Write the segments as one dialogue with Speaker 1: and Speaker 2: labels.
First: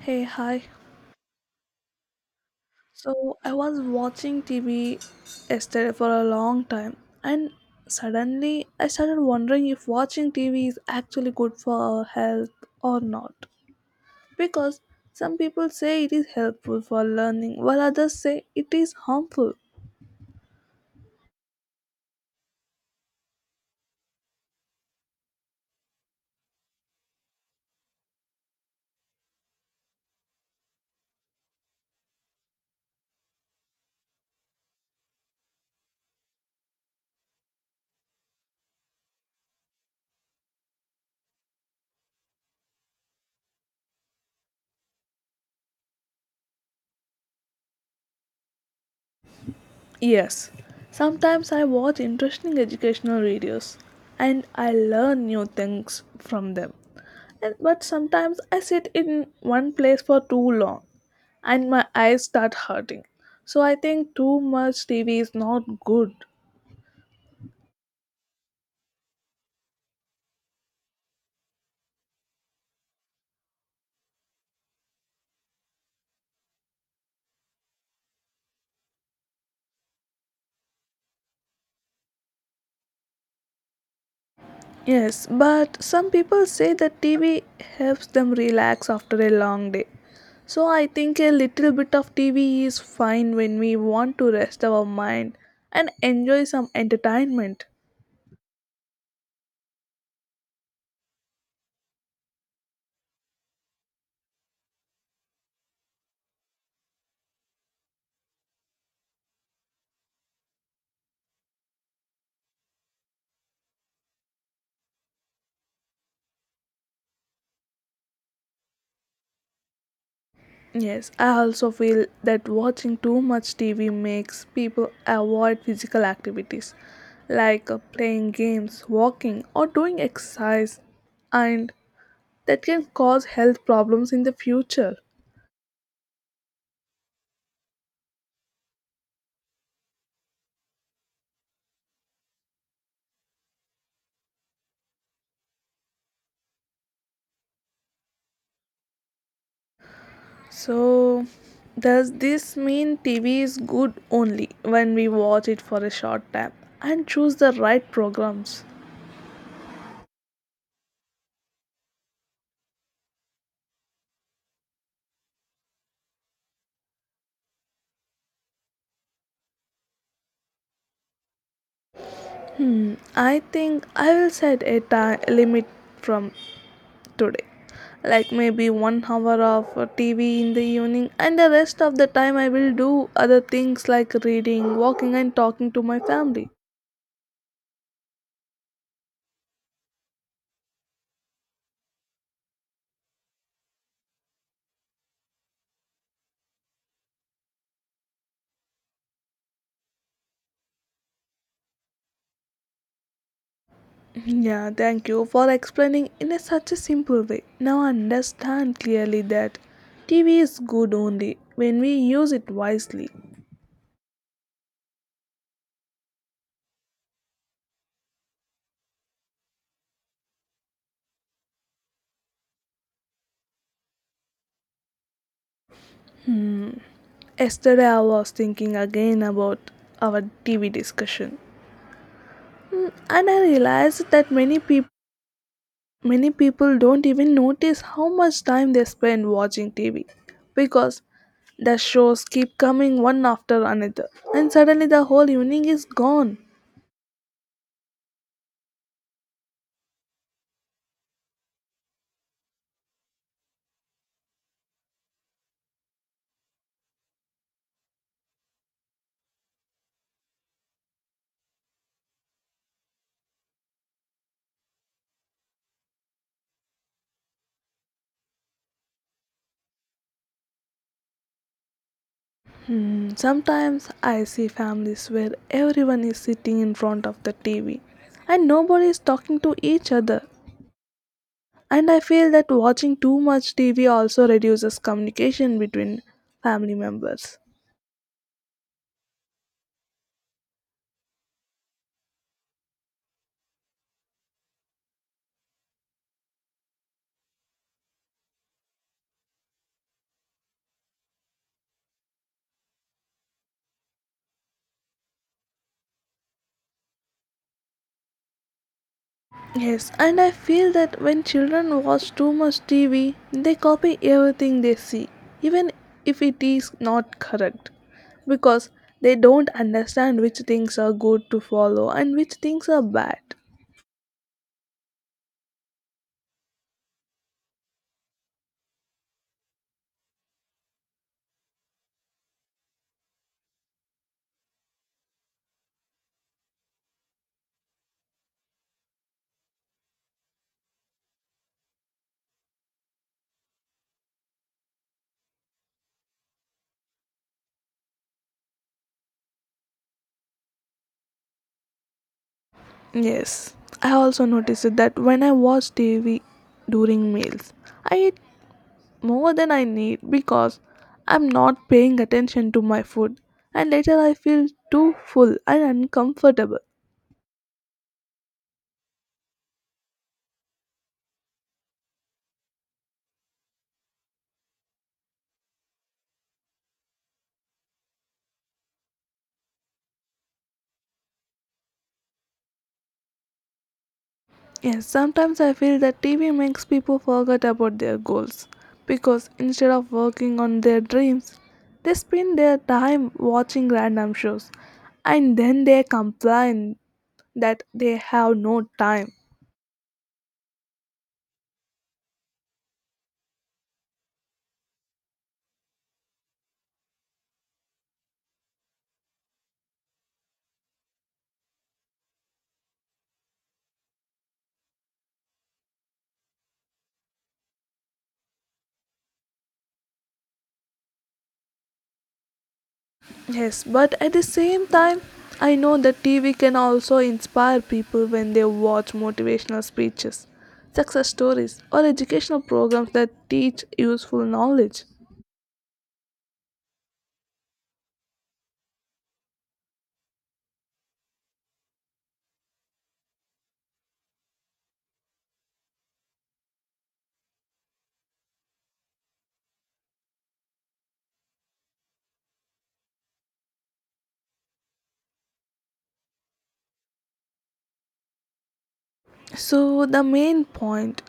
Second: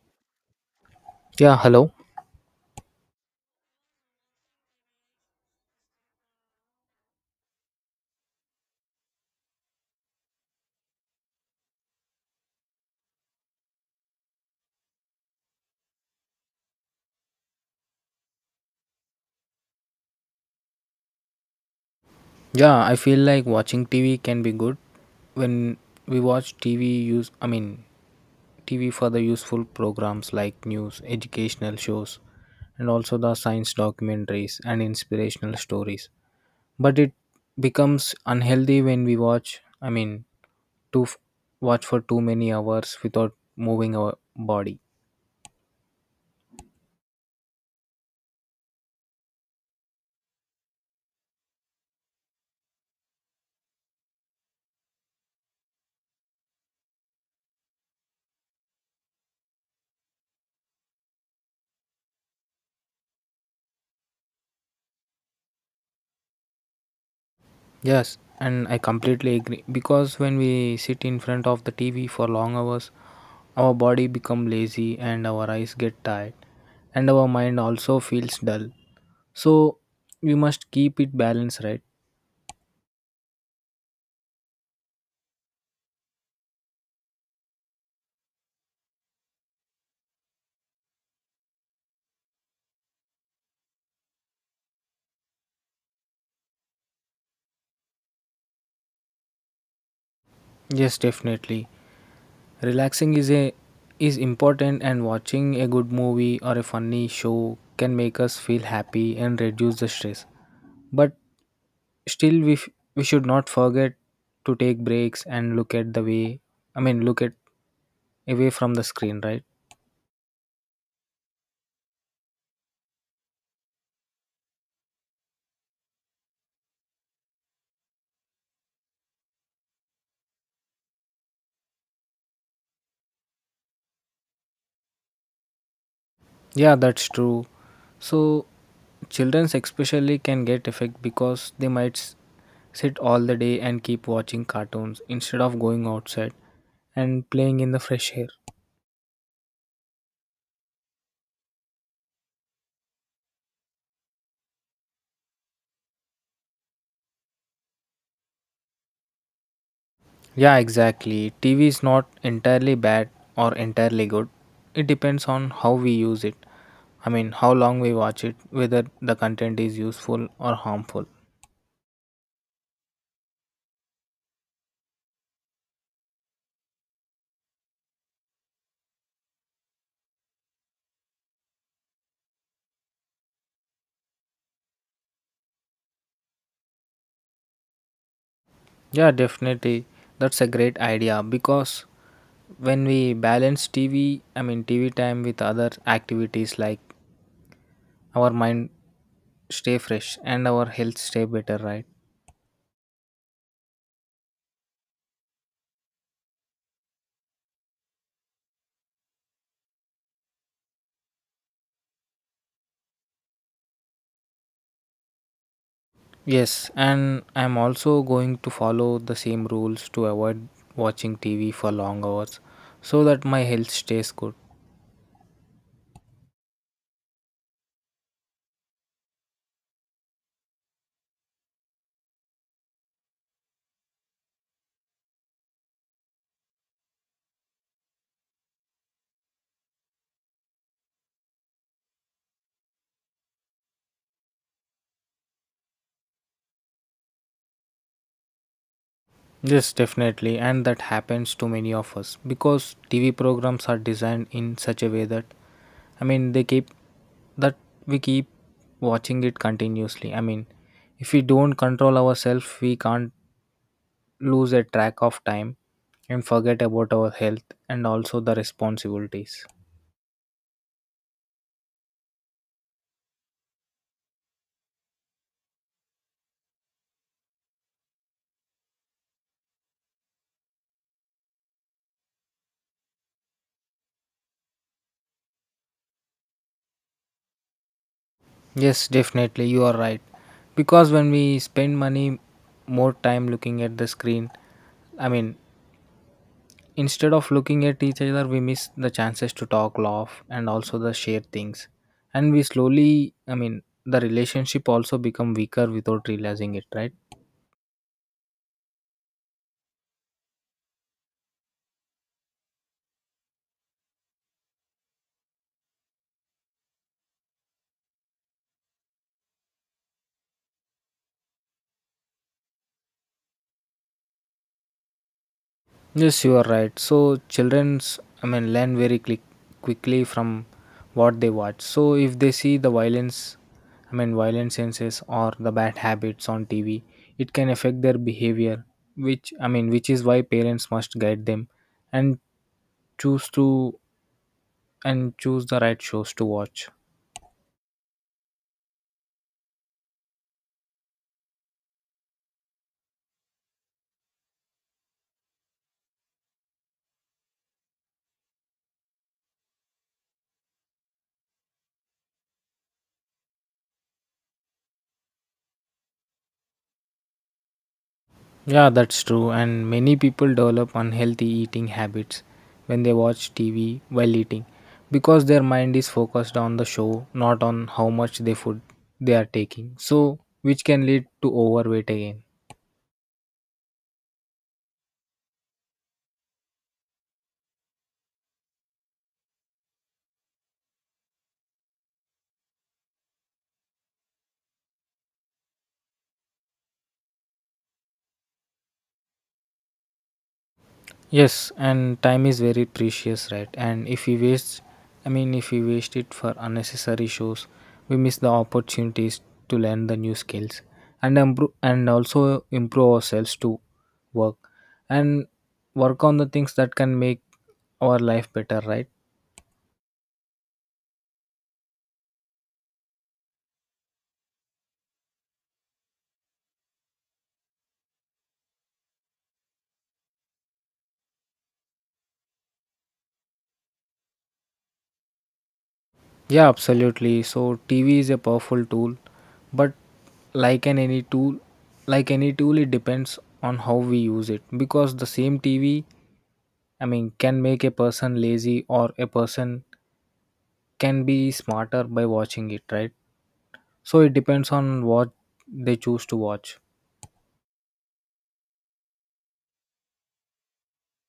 Speaker 1: Hey, hi.
Speaker 2: Yeah, hello.
Speaker 1: So I was watching TV yesterday for a long time, and suddenly I started wondering if watching TV is actually good for our health or not. Because some people say it is helpful for learning, while others say it is harmful.
Speaker 2: Yeah, I feel like watching TV can be good when we watch TV for the useful programs like news, educational shows and also the science documentaries and inspirational stories. But it becomes unhealthy when we watch I mean to f- watch for too many hours without moving our body.
Speaker 1: Yes, sometimes I watch interesting educational videos and I learn new things from them. But sometimes I sit in one place for too long and my eyes start hurting. So I think too much TV is not good.
Speaker 2: Yes, and I completely agree because when we sit in front of the TV for long hours, our body become lazy and our eyes get tired and our mind also feels dull. So we must keep it balanced, right?
Speaker 1: Yes, but some people say that TV helps them relax after a long day. So I think a little bit of TV is fine when we want to rest our mind and enjoy some entertainment.
Speaker 2: Yes, definitely. Relaxing is important and watching a good movie or a funny show can make us feel happy and reduce the stress. But still we should not forget to take breaks and look at away from the screen, right?
Speaker 1: Yes, I also feel that watching too much TV makes people avoid physical activities like playing games, walking, or doing exercise, and that can cause health problems in the future.
Speaker 2: Yeah, that's true. So children especially can get affected because they might sit all the day and keep watching cartoons instead of going outside and playing in the fresh air.
Speaker 1: So, does this mean TV is good only when we watch it for a short time and choose the right programs?
Speaker 2: Yeah, exactly. TV is not entirely bad or entirely good. It depends on how we use it. I mean, how long we watch it, whether the content is useful or harmful.
Speaker 1: I think I will set a time limit from today, like maybe one hour of TV in the evening, and the rest of the time I will do other things like reading, walking, and talking to my family.
Speaker 2: Yeah, definitely. That's a great idea because when we balance TV, I mean TV time with other activities, like our mind stay fresh and our health stay better, right?
Speaker 1: Yeah, thank you for explaining in a such a simple way. Now I understand clearly that TV is good only when we use it wisely.
Speaker 2: Yes, and I'm also going to follow the same rules to avoid watching TV for long hours so that my health stays good.
Speaker 1: Yesterday I was thinking again about our TV discussion, and I realized that many people don't even notice how much time they spend watching TV because the shows keep coming one after another, and suddenly the whole evening is gone.
Speaker 2: Yes, definitely, and that happens to many of us because TV programs are designed in such a way that I mean they keep that we keep watching it continuously. I mean, if we don't control ourselves, we can't lose a track of time and forget about our health and also the responsibilities.
Speaker 1: Sometimes I see families where everyone is sitting in front of the TV and nobody is talking to each other. And I feel that watching too much TV also reduces communication between family members.
Speaker 2: Yes, definitely, you are right. Because when we spend money more time looking at the screen, I mean, instead of looking at each other, we miss the chances to talk, laugh, and also the share things. And we slowly, I mean, the relationship also become weaker without realizing it, right?
Speaker 1: Yes, and I feel that when children watch too much TV, they copy everything they see, even if it is not correct, because they don't understand which things are good to follow and which things are bad.
Speaker 2: Yes, you are right. So childrens, I mean, learn quickly from what they watch. So if they see the violence, I mean, violent senses or the bad habits on TV, it can affect their behavior. Which is why parents must guide them and choose to choose the right shows to watch.
Speaker 1: Yes, I also noticed that when I watch TV during meals, I eat more than I need because I'm not paying attention to my food, and later I feel too full and uncomfortable.
Speaker 2: Yeah, that's true. And many people develop unhealthy eating habits when they watch TV while eating because their mind is focused on the show, not on how much they are taking. So, which can lead to overweight again.
Speaker 1: Yes, sometimes I feel that TV makes people forget about their goals because instead of working on their dreams, they spend their time watching random shows and then they complain that they have no time.
Speaker 2: Yes, and time is very precious, right? And if we waste, I mean, if we waste it for unnecessary shows, we miss the opportunities to learn the new skills and improve, and also improve ourselves to work and work on the things that can make our life better, right?
Speaker 1: Yes, but at the same time, I know that TV can also inspire people when they watch motivational speeches, success stories, or educational programs that teach useful knowledge.
Speaker 2: Yeah, absolutely. So TV is a powerful tool, but like an any tool, like any tool, it depends on how we use it because the same TV, I mean, can make a person lazy or a person can be smarter by watching it, right? So it depends on what they choose to watch.
Speaker 1: So, the main point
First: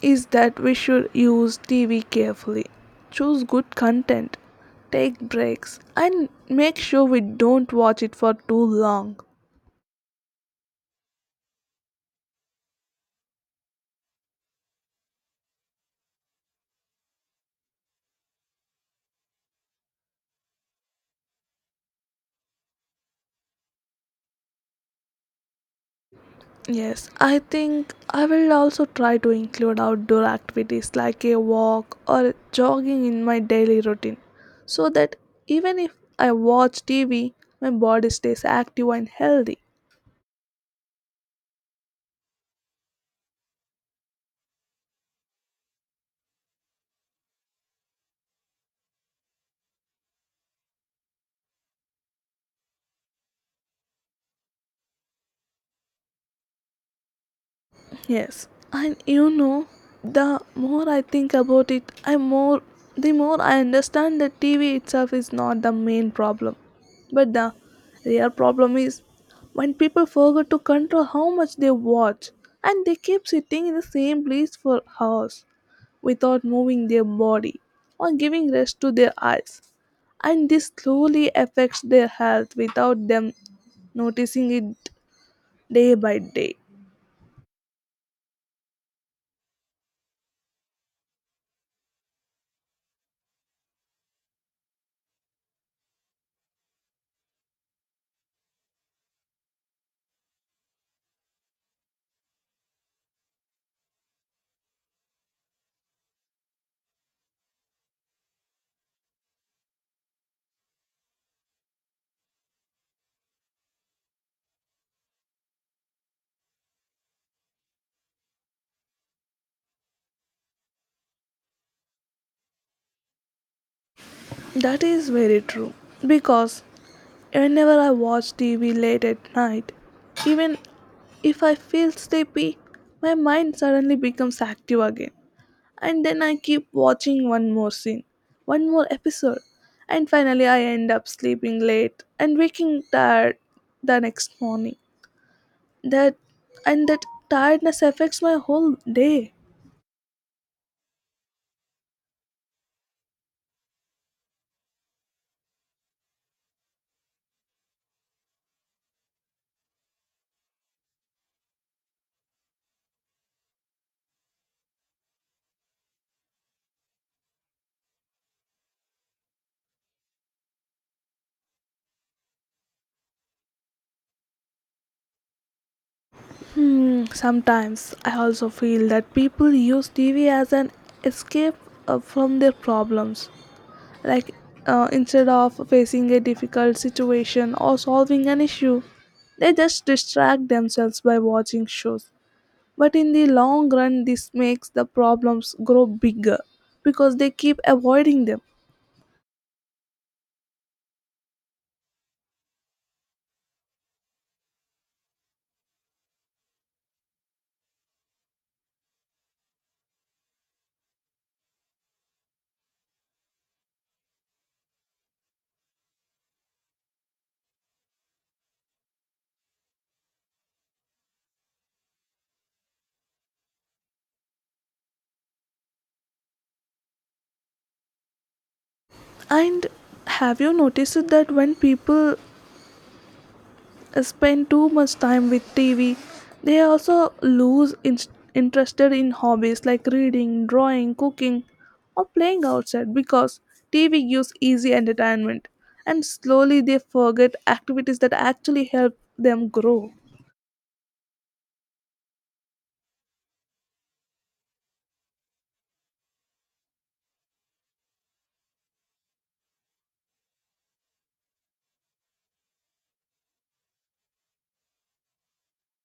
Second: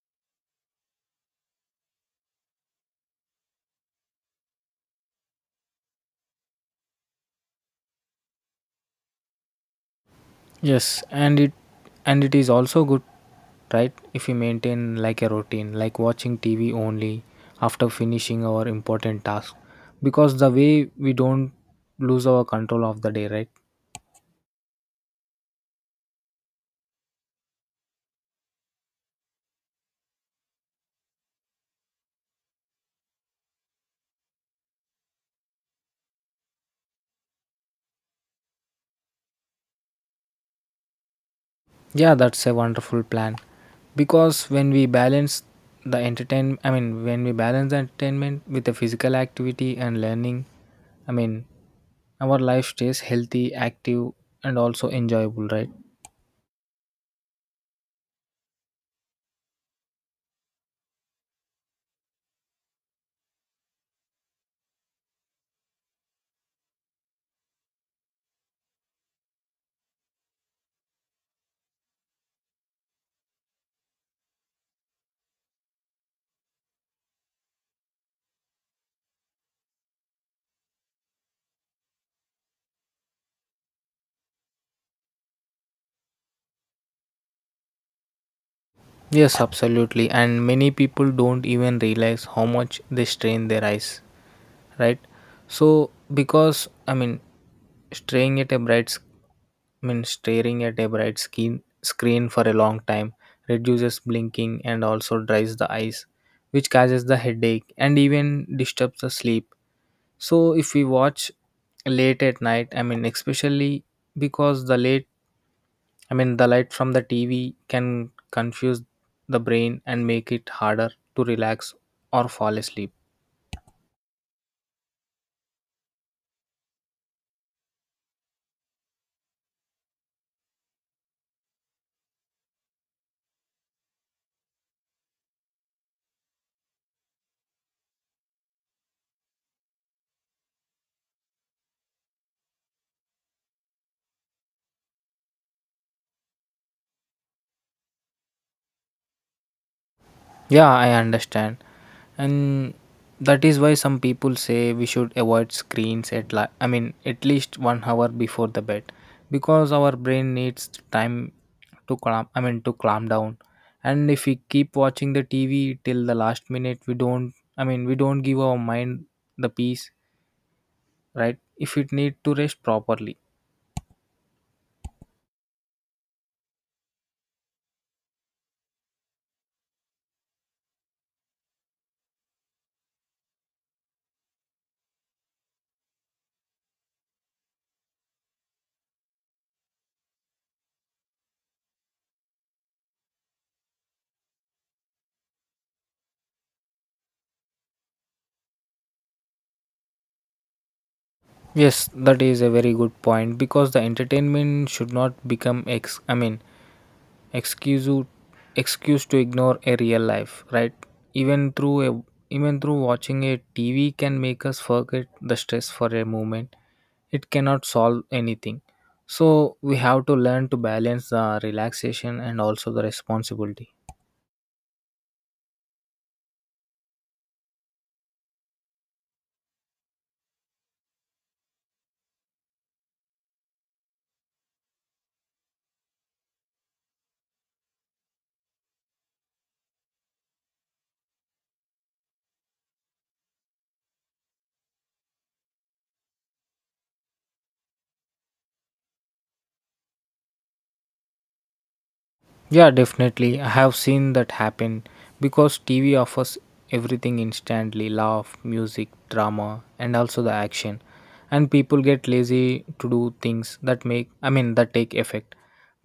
Speaker 1: is that we should use TV carefully, choose good content, take breaks, and make sure we don't watch it for too long.
Speaker 2: Yes, and it is also good, right? If we maintain like a routine, like watching TV only after finishing our important task, because the way we don't lose our control of the day, right?
Speaker 1: Yes, I think I will also try to include outdoor activities like a walk or jogging in my daily routine so that even if I watch TV, my body stays active and healthy.
Speaker 2: Yeah, that's a wonderful plan. Because when we balance the entertain, I mean, when we balance the entertainment with the physical activity and learning, I mean, our life stays healthy, active, and also enjoyable, right?
Speaker 1: Yes, and the more I think about it, I more the more I understand that TV itself is not the main problem, but the real problem is when people forget to control how much they watch and they keep sitting in the same place for hours without moving their body or giving rest to their eyes, and this slowly affects their health without them noticing it day by day.
Speaker 2: Yes, absolutely. And many people don't even realize how much they strain their eyes, right? So, because, I mean, staring at a bright staring at a bright skin, screen for a long time reduces blinking and also dries the eyes, which causes the headache and even disturbs the sleep. So, if we watch late at night, I mean, especially because the late, I mean, the light from the TV can confuse the brain and make it harder to relax or fall asleep.
Speaker 1: That is very true. Because whenever I watch TV late at night, even if I feel sleepy, my mind suddenly becomes active again. And then I keep watching one more scene, one more episode. And finally, I end up sleeping late and waking tired the next morning. That and that tiredness affects my whole day.
Speaker 2: Yeah, I understand. And that is why some people say we should avoid screens at at least 1 hour before the bed because our brain needs time to calm I mean to calm down. And if we keep watching the TV till the last minute we don't I mean we don't give our mind the peace, right? If it need to rest properly.
Speaker 1: Sometimes I also feel that people use TV as an escape from their problems. Like instead of facing a difficult situation or solving an issue, they just distract themselves by watching shows. But in the long run, this makes the problems grow bigger because they keep avoiding them.
Speaker 2: Yes, that is a very good point because the entertainment should not become ex I mean excuse you- excuse to ignore a real life, right? even through a Even through watching a TV can make us forget the stress for a moment, it cannot solve anything. So we have to learn to balance the relaxation and also the responsibility.
Speaker 1: And have you noticed that when people spend too much time with TV, they also lose interested in hobbies like reading, drawing, cooking, or playing outside, because TV gives easy entertainment and slowly they forget activities that actually help them grow?
Speaker 2: Yeah, definitely. I have seen that happen because TV offers everything instantly: laugh, music, drama, and also the action. And people get lazy to do things that that take effect.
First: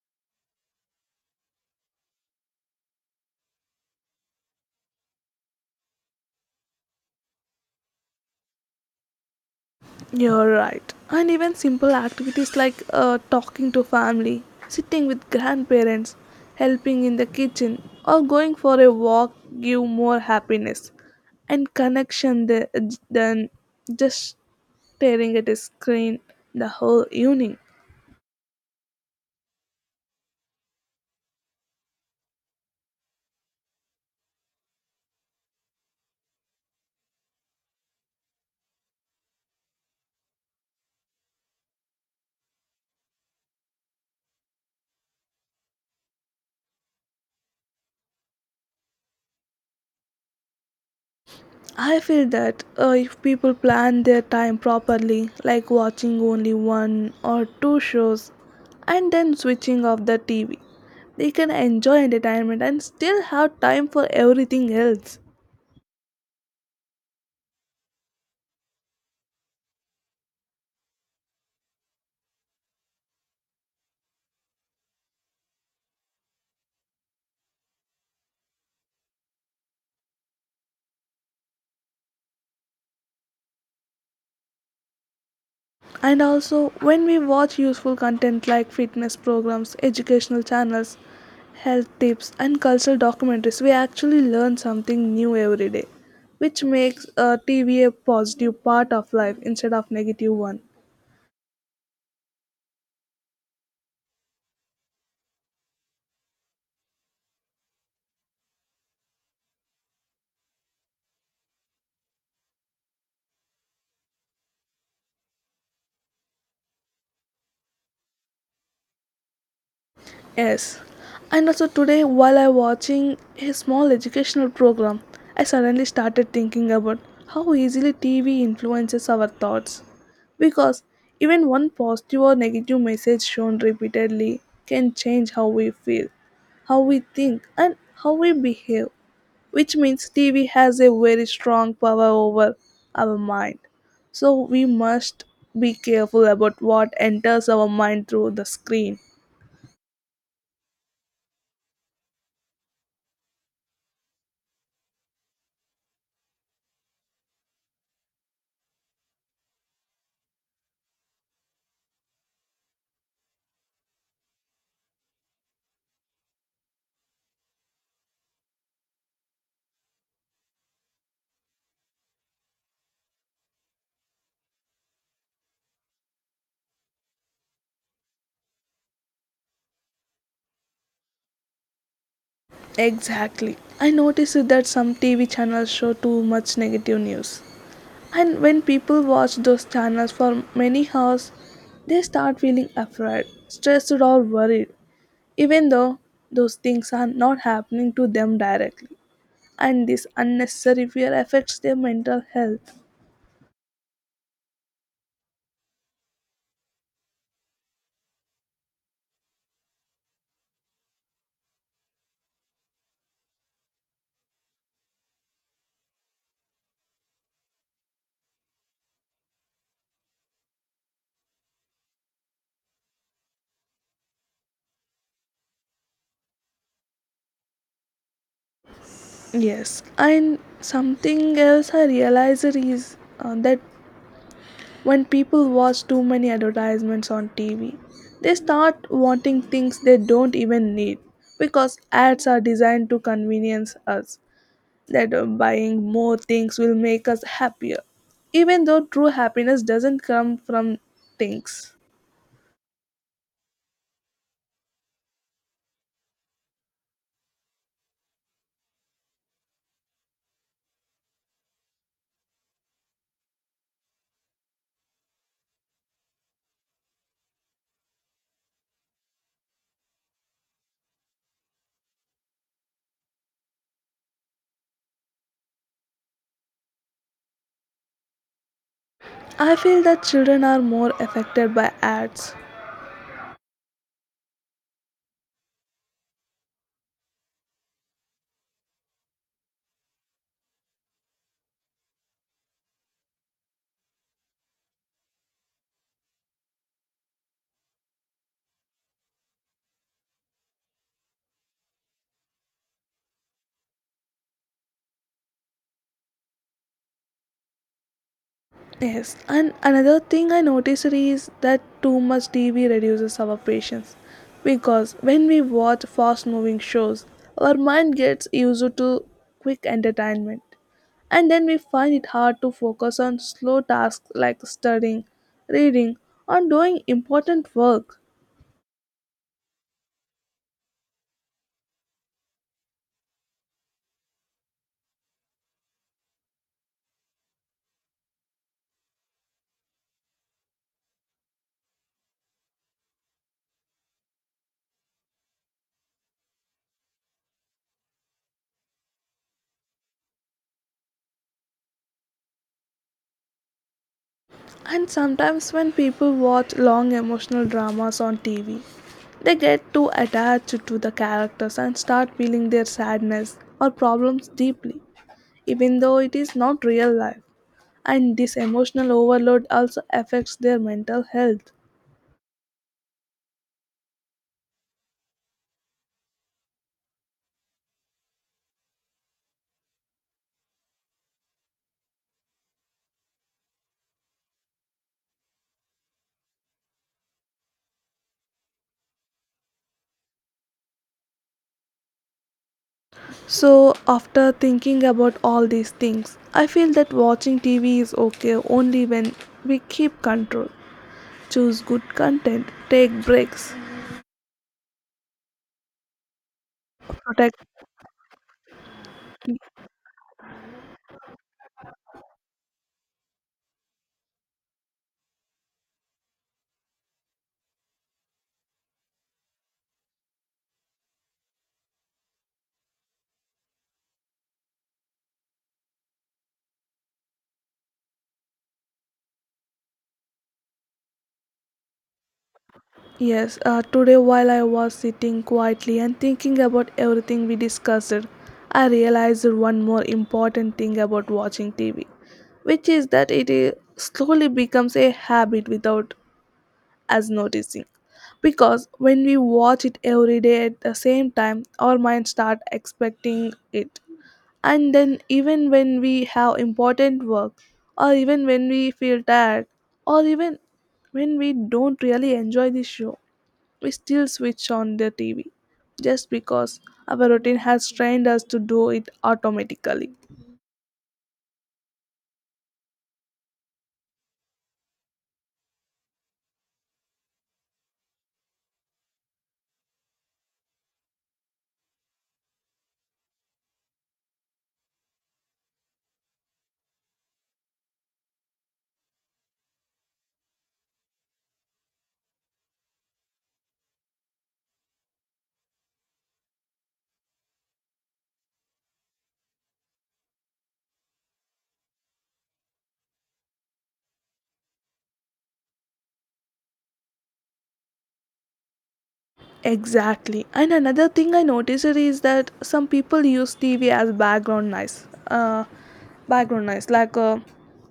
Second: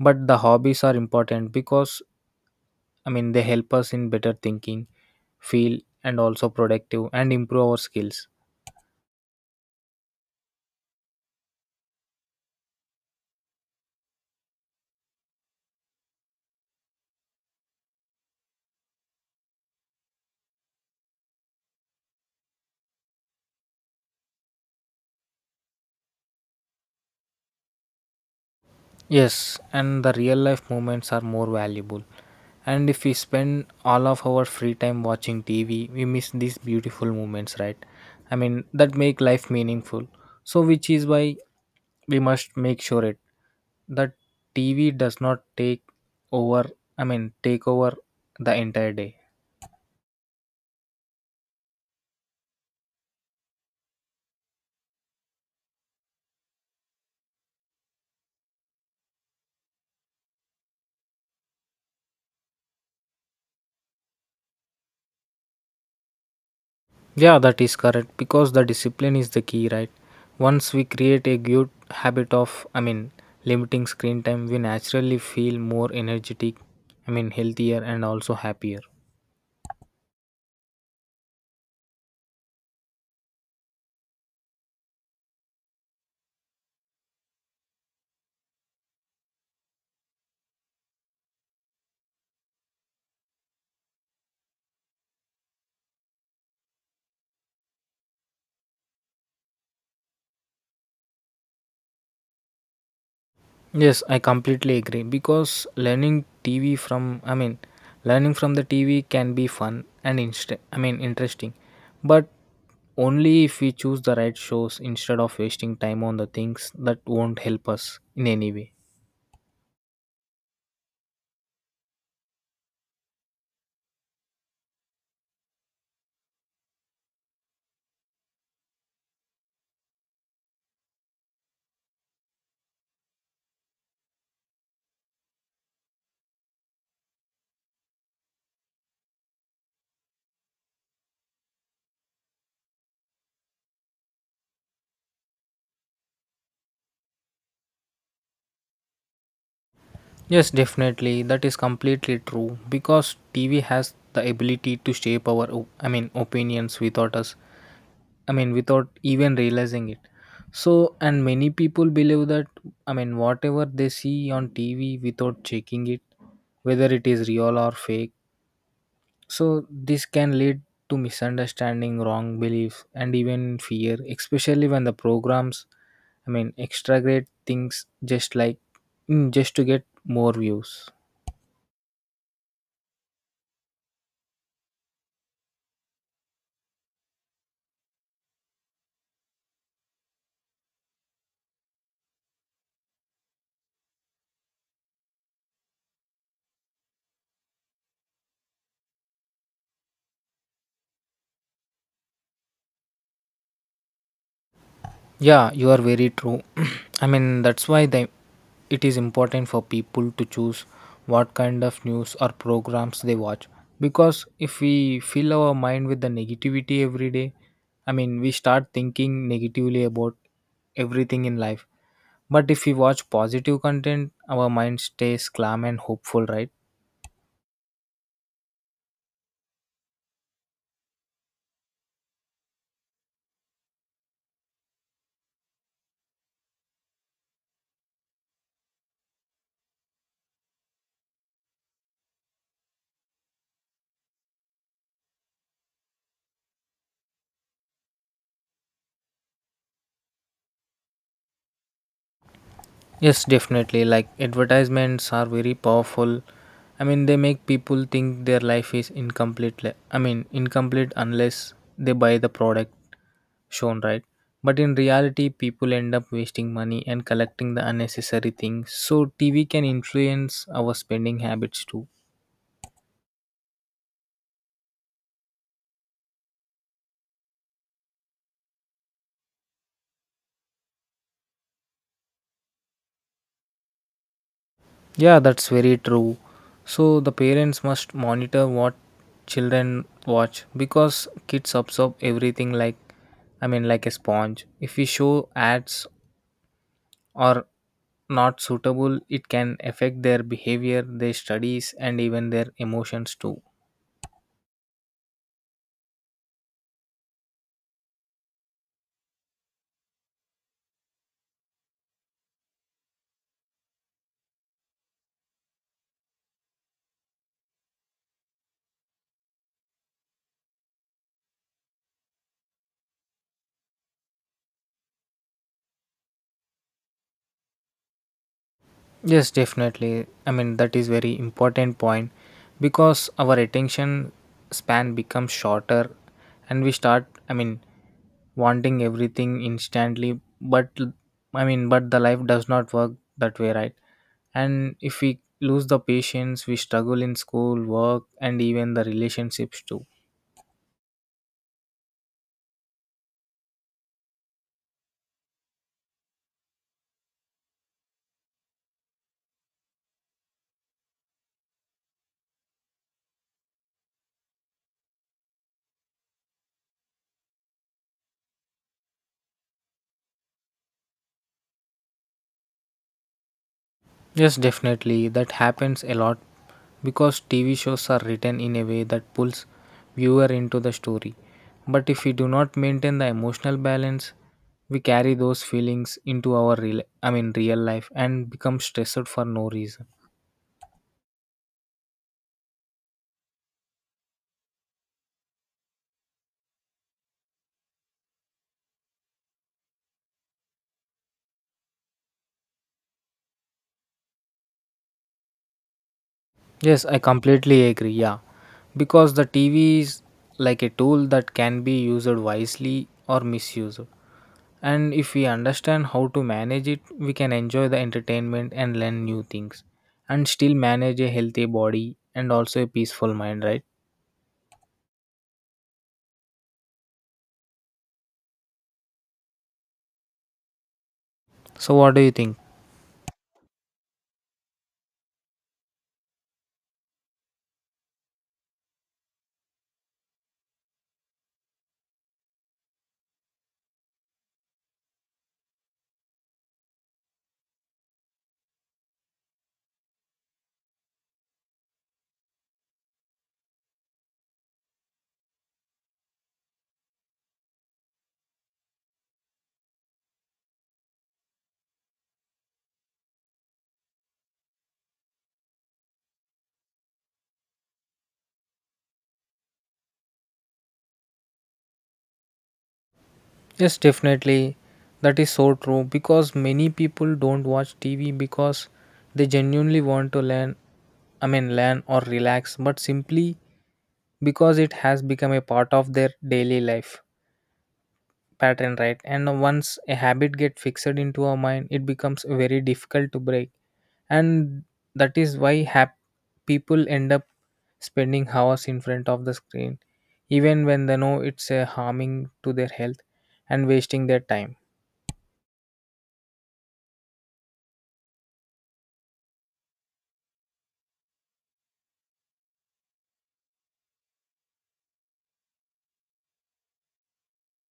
Speaker 2: But the hobbies are important because, I mean, they help us in better thinking, feel, and also productive and improve our skills.
Speaker 1: You're right. And even simple activities like talking to family, sitting with grandparents, helping in the kitchen, or going for a walk give more happiness and connection than just staring at a screen the whole evening.
Speaker 2: Yes, and the real life moments are more valuable. And if we spend all of our free time watching TV, we miss these beautiful moments, right? I mean, that make life meaningful. So, which is why we must make sure it that TV does not over, take over the entire day.
Speaker 1: I feel that if people plan their time properly, like watching only one or two shows and then switching off the TV, they can enjoy entertainment and still have time for everything else.
Speaker 2: Yeah, that is correct because the discipline is the key, right? Once we create a good habit of, I mean, limiting screen time, we naturally feel more energetic, I mean, healthier and also happier.
Speaker 1: And also, when we watch useful content like fitness programs, educational channels, health tips, and cultural documentaries, we actually learn something new every day, which makes TV a positive part of life instead of negative one.
Speaker 2: Yes, I completely agree because learning TV from, I mean, learning from the TV can be fun and interesting, but only if we choose the right shows instead of wasting time on the things that won't help us in any way.
Speaker 1: Yes. And also today while I watching a small educational program, I suddenly started thinking about how easily TV influences our thoughts. Because even one positive or negative message shown repeatedly can change how we feel, how we think, and how we behave, which means TV has a very strong power over our mind. So we must be careful about what enters our mind through the screen.
Speaker 2: Yes, definitely. That is completely true because TV has the ability to shape our, opinions without us, I mean, without even realizing it. So, and many people believe that, I mean, whatever they see on TV without checking it, whether it is real or fake. So, this can lead to misunderstanding, wrong belief, and even fear, especially when the programs, I mean, exaggerate things just like, just to get more views.
Speaker 1: Exactly. I noticed that some TV channels show too much negative news. And when people watch those channels for many hours, they start feeling afraid, stressed, or worried, even though those things are not happening to them directly. And this unnecessary fear affects their mental health.
Speaker 2: Yeah, you are very true. I mean, that's why they, it is important for people to choose what kind of news or programs they watch. Because if we fill our mind with the negativity every day, I mean, we start thinking negatively about everything in life. But if we watch positive content, our mind stays calm and hopeful, right?
Speaker 1: Yes, and something else I realized is that when people watch too many advertisements on TV, they start wanting things they don't even need, because ads are designed to convenience us that buying more things will make us happier, even though true happiness doesn't come from things.
Speaker 2: Yes, definitely. Like advertisements are very powerful. I mean, they make people think their life is incomplete. Incomplete unless they buy the product shown, right? But in reality, people end up wasting money and collecting the unnecessary things. So, TV can influence our spending habits too.
Speaker 1: I feel that children are more affected by ads.
Speaker 2: Yeah, that's very true. So, the parents must monitor what children watch because kids absorb everything like like a sponge. If we show ads or not suitable, it can affect their behavior, their studies, and even their emotions too.
Speaker 1: Yes, and another thing I noticed is that too much TV reduces our patience, because when we watch fast moving shows, our mind gets used to quick entertainment, and then we find it hard to focus on slow tasks like studying, reading, or doing important work.
Speaker 2: Yes, definitely. I mean, that is very important point because our attention span becomes shorter and we start, I mean, wanting everything instantly, but but the life does not work that way, right? And if we lose the patience, we struggle in school, work, and even the relationships too.
Speaker 1: And sometimes when people watch long emotional dramas on TV, they get too attached to the characters and start feeling their sadness or problems deeply, even though it is not real life. And this emotional overload also affects their mental health.
Speaker 2: Yes, definitely. That happens a lot because TV shows are written in a way that pulls viewer into the story. But if we do not maintain the emotional balance, we carry those feelings into our real I mean real life and become stressed for no reason.
Speaker 1: So, after thinking about all these things, I feel that watching TV is okay only when we keep control, choose good content, take breaks,
Speaker 2: Yes, I
Speaker 1: protect.
Speaker 2: completely agree. Yeah. Because the TV is like a tool that can be used wisely or misused. And if we understand how to manage it, we can enjoy the entertainment and learn new things and still manage a healthy body and also a peaceful mind, right? So, what do you think?
Speaker 1: Yes, today while I was sitting quietly and thinking about everything we discussed, I realized one more important thing about watching TV, which is that it is slowly becomes a habit without us noticing. Because when we watch it every day at the same time, our mind start expecting it. And then even when we have important work, or even when we feel tired, or even when we don't really enjoy the show, we still switch on the TV just because our routine has trained us to do it automatically.
Speaker 2: Yes, definitely. That is so true because many people don't watch TV because they genuinely want to learn or relax, but simply because it has become a part of their daily life pattern, right? And once a habit get fixed into our mind it becomes very difficult to break. And that is why people end up spending hours in front of the screen even when they know it's a harming to their health and wasting their time.
Speaker 1: Exactly. And another thing I noticed is that some people use TV as background noise. Background noise, like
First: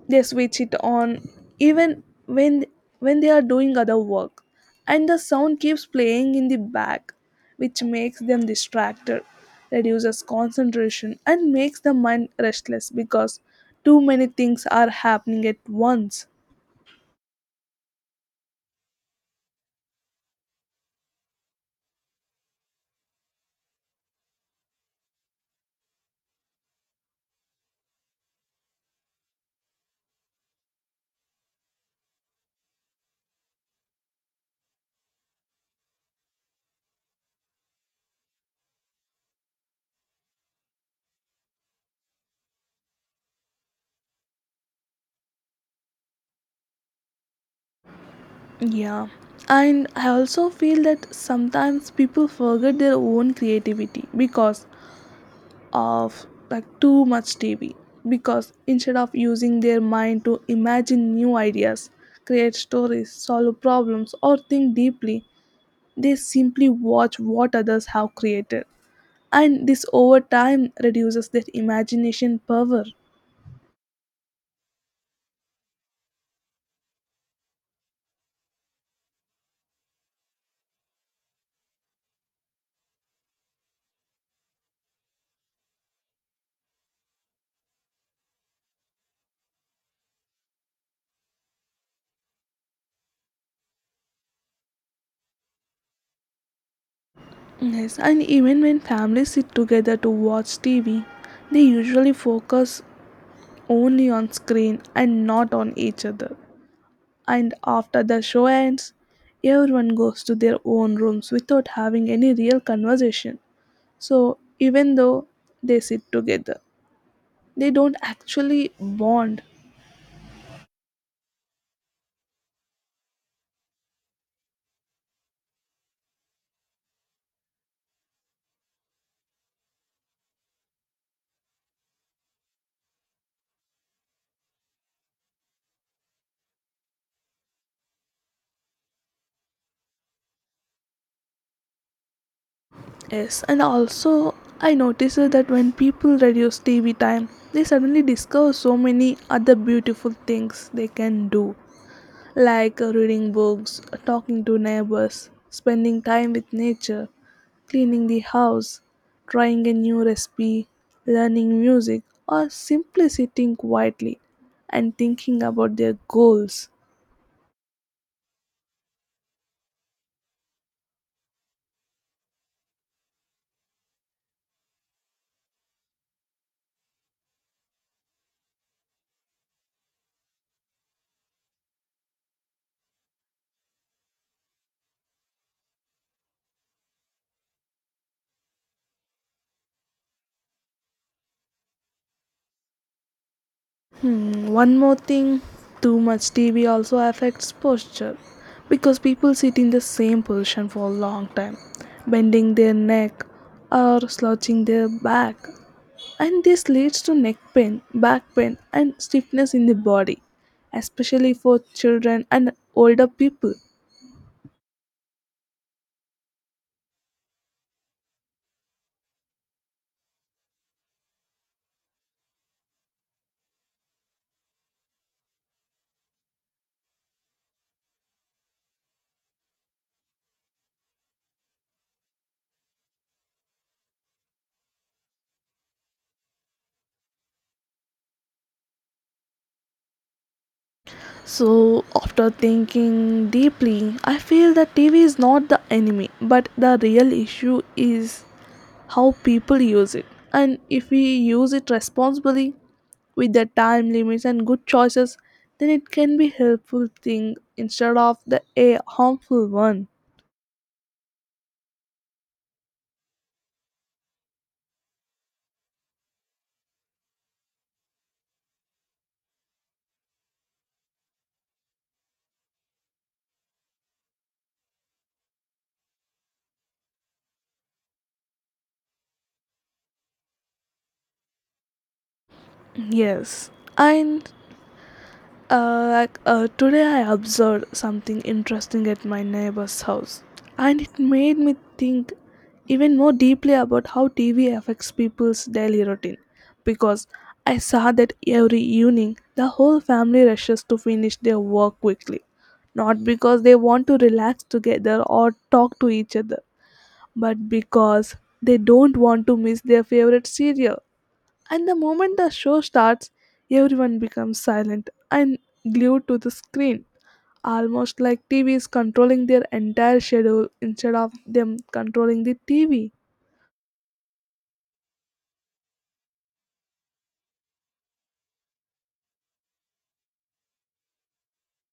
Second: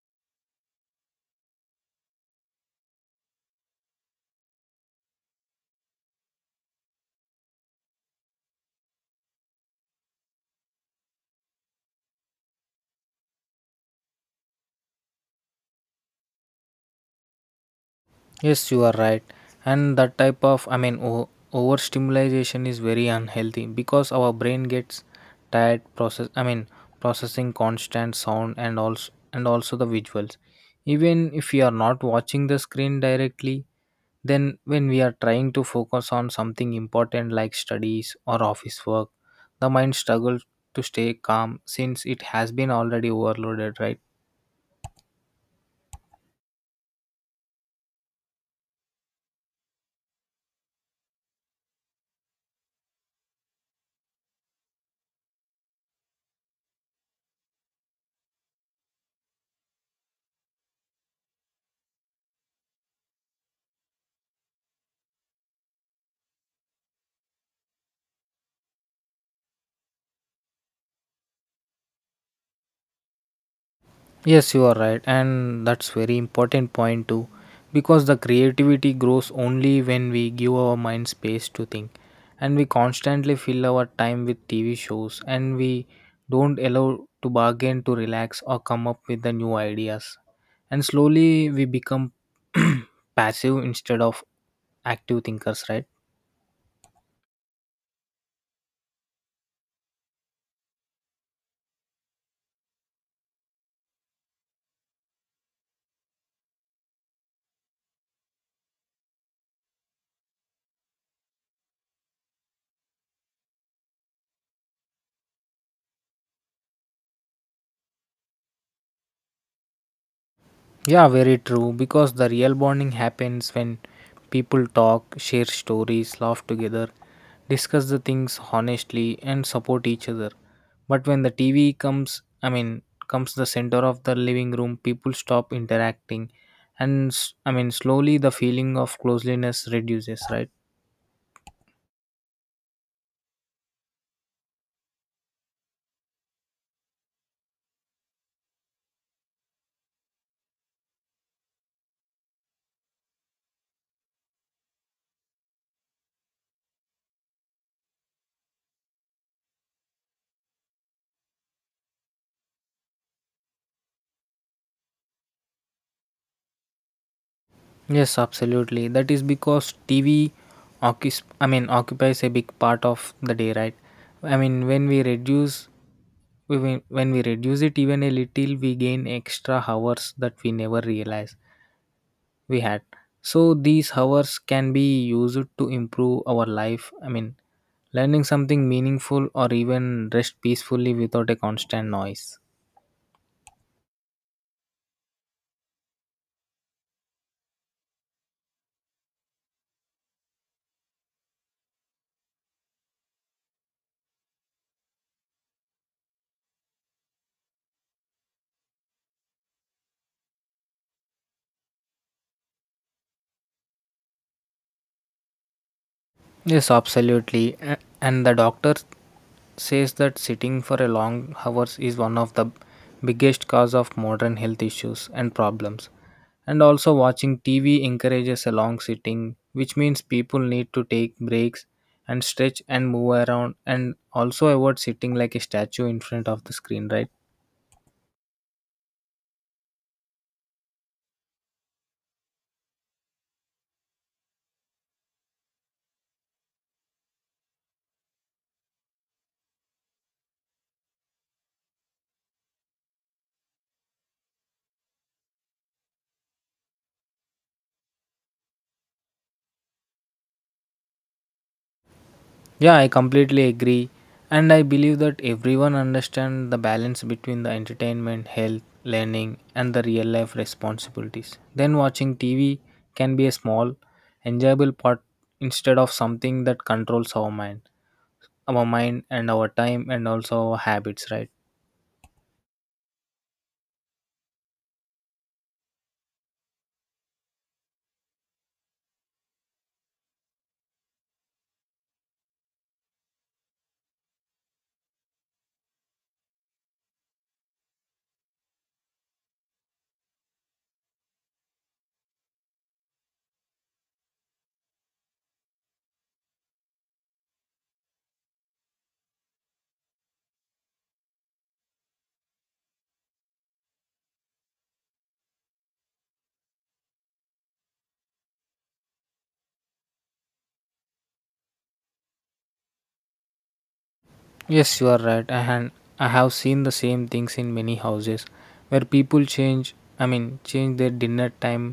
Speaker 1: they switch it on even when they are doing other work, and the sound keeps playing in the back, which makes them distracted, reduces concentration, and makes the mind restless because too many things are happening at once.
Speaker 2: Yes, you are right. And that type of, overstimulation is very unhealthy because our brain gets tired process. I mean, processing constant sound and also the visuals. Even if we are not watching the screen directly, then when we are trying to focus on something important like studies or office work, the mind struggles to stay calm since it has been already overloaded, right?
Speaker 1: Yeah, and I also feel that sometimes people forget their own creativity because of like too much TV. Because instead of using their mind to imagine new ideas, create stories, solve problems, or think deeply, they simply watch what others have created. And this over time reduces their imagination power.
Speaker 2: Yes, you are right, and that's very important point too, because the creativity grows only when we give our mind space to think, and we constantly fill our time with TV shows, and we don't allow to bargain to relax or come up with the new ideas, and slowly we become passive instead of active thinkers, right?
Speaker 1: Yes, and even when families sit together to watch TV, they usually focus only on screen and not on each other. And after the show ends, everyone goes to their own rooms without having any real conversation. So, even though they sit together, they don't actually bond.
Speaker 2: Yeah, very true. Because the real bonding happens when people talk, share stories, laugh together, discuss the things honestly, and support each other. But when the TV comes the center of the living room, people stop interacting, and slowly the feeling of closeliness reduces, right?
Speaker 1: Yes, and also I noticed that when people reduce TV time, they suddenly discover so many other beautiful things they can do, like reading books, talking to neighbors, spending time with nature, cleaning the house, trying a new recipe, learning music, or simply sitting quietly and thinking about their goals.
Speaker 2: Yes, absolutely. That is because TV occupies a big part of the day, right? I mean when we when we reduce it even a little we gain extra hours that we never realize we had. So these hours can be used to improve our life. I mean learning something meaningful or even rest peacefully without a constant noise.
Speaker 1: One more thing, too much TV also affects posture because people sit in the same position for a long time, bending their neck or slouching their back, and this leads to neck pain, back pain, and stiffness in the body, especially for children and older people.
Speaker 2: Yes, absolutely. And the doctor says that sitting for a long hours is one of the biggest cause of modern health issues and problems. And also watching TV encourages a long sitting, which means people need to take breaks and stretch and move around and also avoid sitting like a statue in front of the screen, right?
Speaker 1: So, after thinking deeply, I feel that TV is not the enemy, but the real issue is how people use it. And if we use it responsibly with the time limits and good choices, then it can be helpful thing instead of the a harmful one.
Speaker 2: Yeah, I completely agree. And I believe that everyone understands the balance between the entertainment, health, learning, and the real life responsibilities. Then watching TV can be a small, enjoyable part instead of something that controls our mind and our time and also our habits, right?
Speaker 1: Yes. And like today, I observed something interesting at my neighbor's house, and it made me think even more deeply about how TV affects people's daily routine. Because I saw that every evening, the whole family rushes to finish their work quickly, not because they want to relax together or talk to each other, but because they don't want to miss their favorite cereal, and the moment the show starts, everyone becomes silent and glued to the screen, almost like TV is controlling their entire schedule instead of them controlling the TV.
Speaker 2: Yes, you are right. I have seen the same things in many houses where people change their dinner time,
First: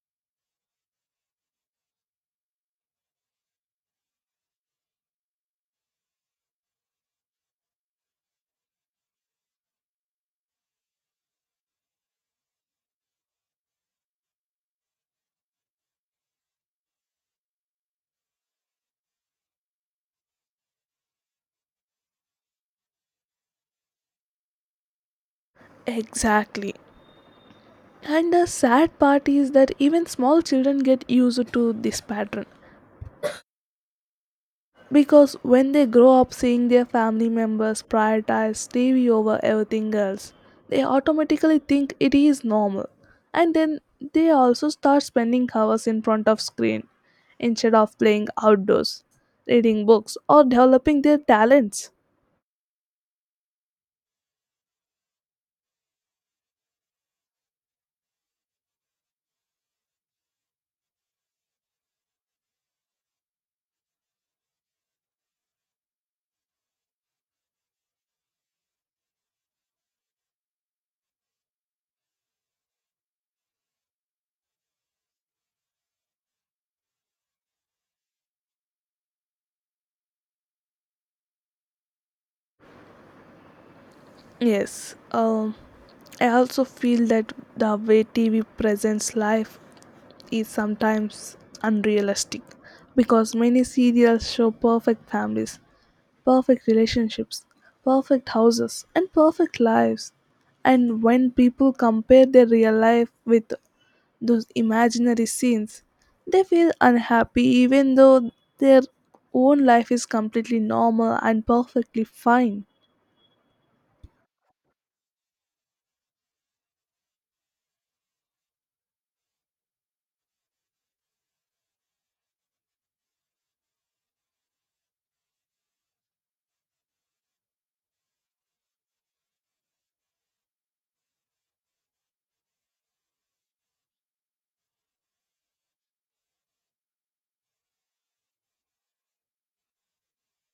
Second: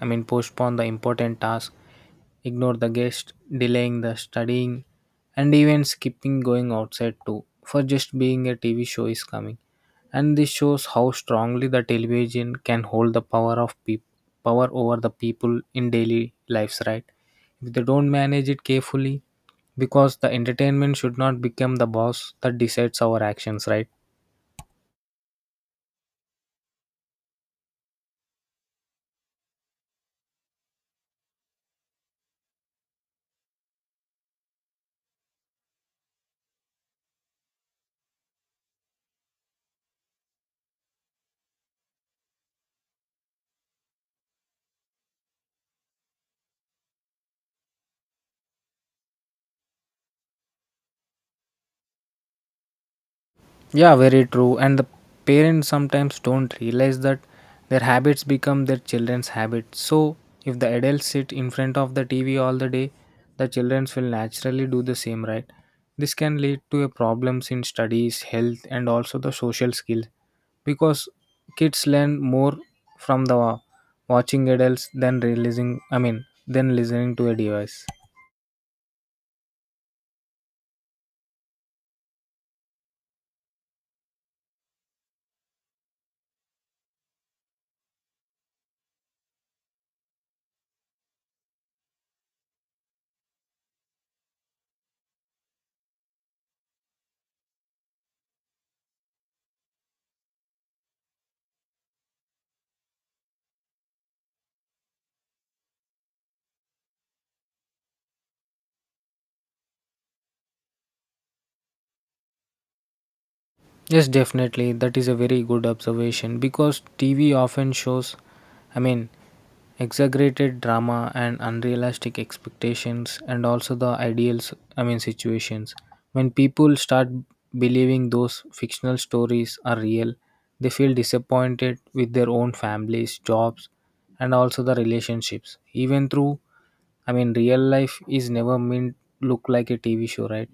Speaker 2: I mean postpone the important task, ignore the guest, delaying the studying and even skipping going outside too for just being a TV show is coming. And this shows how strongly the television can hold the power of peop power over the people in daily lives, right? If they don't manage it carefully, because the entertainment should not become the boss that decides our actions, right?
Speaker 1: Exactly. And the sad part is that even small children get used to this pattern. Because when they grow up seeing their family members prioritize TV over everything else, they automatically think it is normal. And then they also start spending hours in front of screen instead of playing outdoors, reading books, or developing their talents.
Speaker 2: Yeah, very true. And the parents sometimes don't realize that their habits become their children's habits. So if the adults sit in front of the TV all the day, the children will naturally do the same, right? This can lead to a problems in studies, health, and also the social skills, because kids learn more from the watching adults than realizing I mean than listening to a device.
Speaker 1: Yes, I also feel that the way TV presents life is sometimes unrealistic, because many serials show perfect families, perfect relationships, perfect houses, and perfect lives. And when people compare their real life with those imaginary scenes, they feel unhappy even though their own life is completely normal and perfectly fine.
Speaker 2: Yes, definitely. That is a very good observation because TV often shows, I mean, exaggerated drama and unrealistic expectations, and also the situations. When people start believing those fictional stories are real, they feel disappointed with their own families, jobs, and also the relationships. Even through, I mean, real life is never meant look like a TV show, right?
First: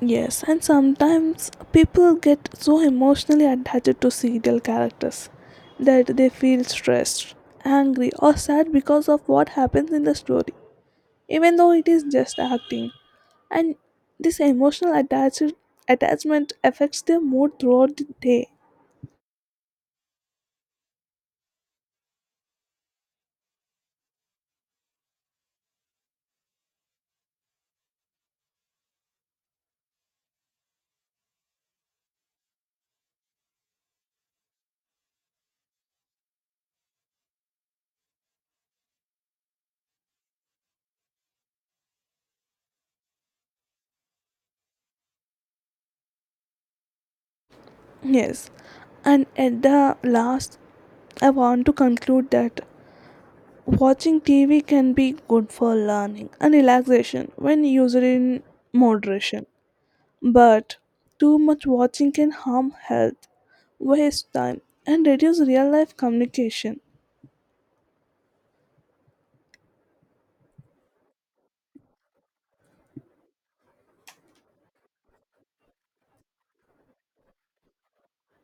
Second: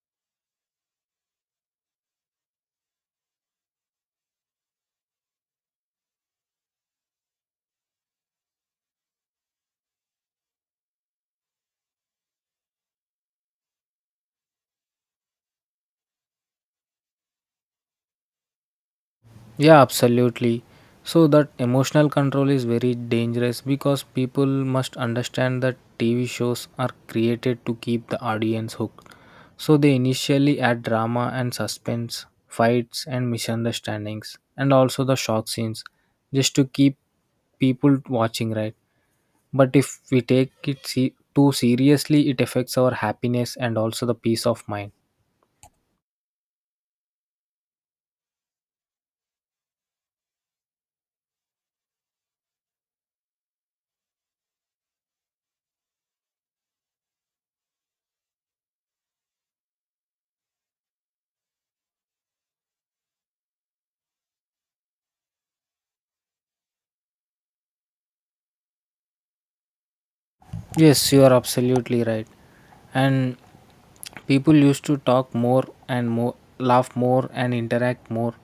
Speaker 1: Yes, and sometimes people get so emotionally attached to serial characters that they feel stressed, angry, or sad because of what happens in the story, even though it is just acting. And this emotional attachment affects their mood throughout the day.
Speaker 2: Yeah, absolutely. So that emotional control is very dangerous because people must understand that TV shows are created to keep the audience hooked. So they initially add drama and suspense, fights and misunderstandings, and also the shock scenes just to keep people watching, right? But if we take it too seriously, it affects our happiness and also the peace of mind.
Speaker 1: Yes, and at the last, I want to conclude that watching TV can be good for learning and relaxation when used in moderation, but too much watching can harm health, waste time, and reduce real life communication.
Speaker 2: Yes, you are absolutely right. And people used to talk more and more, laugh more and interact more.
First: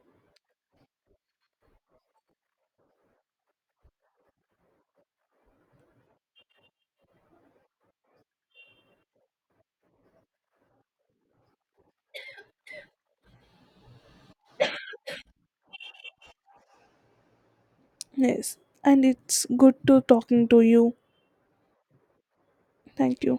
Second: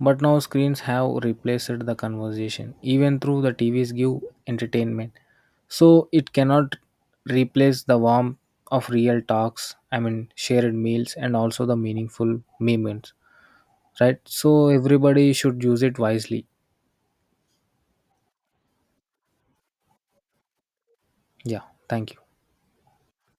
Speaker 2: But now screens have replaced the conversation. Even through the TVs give entertainment. So it cannot replace the warmth of real talks, I mean shared meals and also the meaningful moments. Right? So everybody should use it wisely.
Speaker 1: Yes, and it's good to talking to you.
Speaker 2: Yeah, thank you.
Speaker 1: Thank you.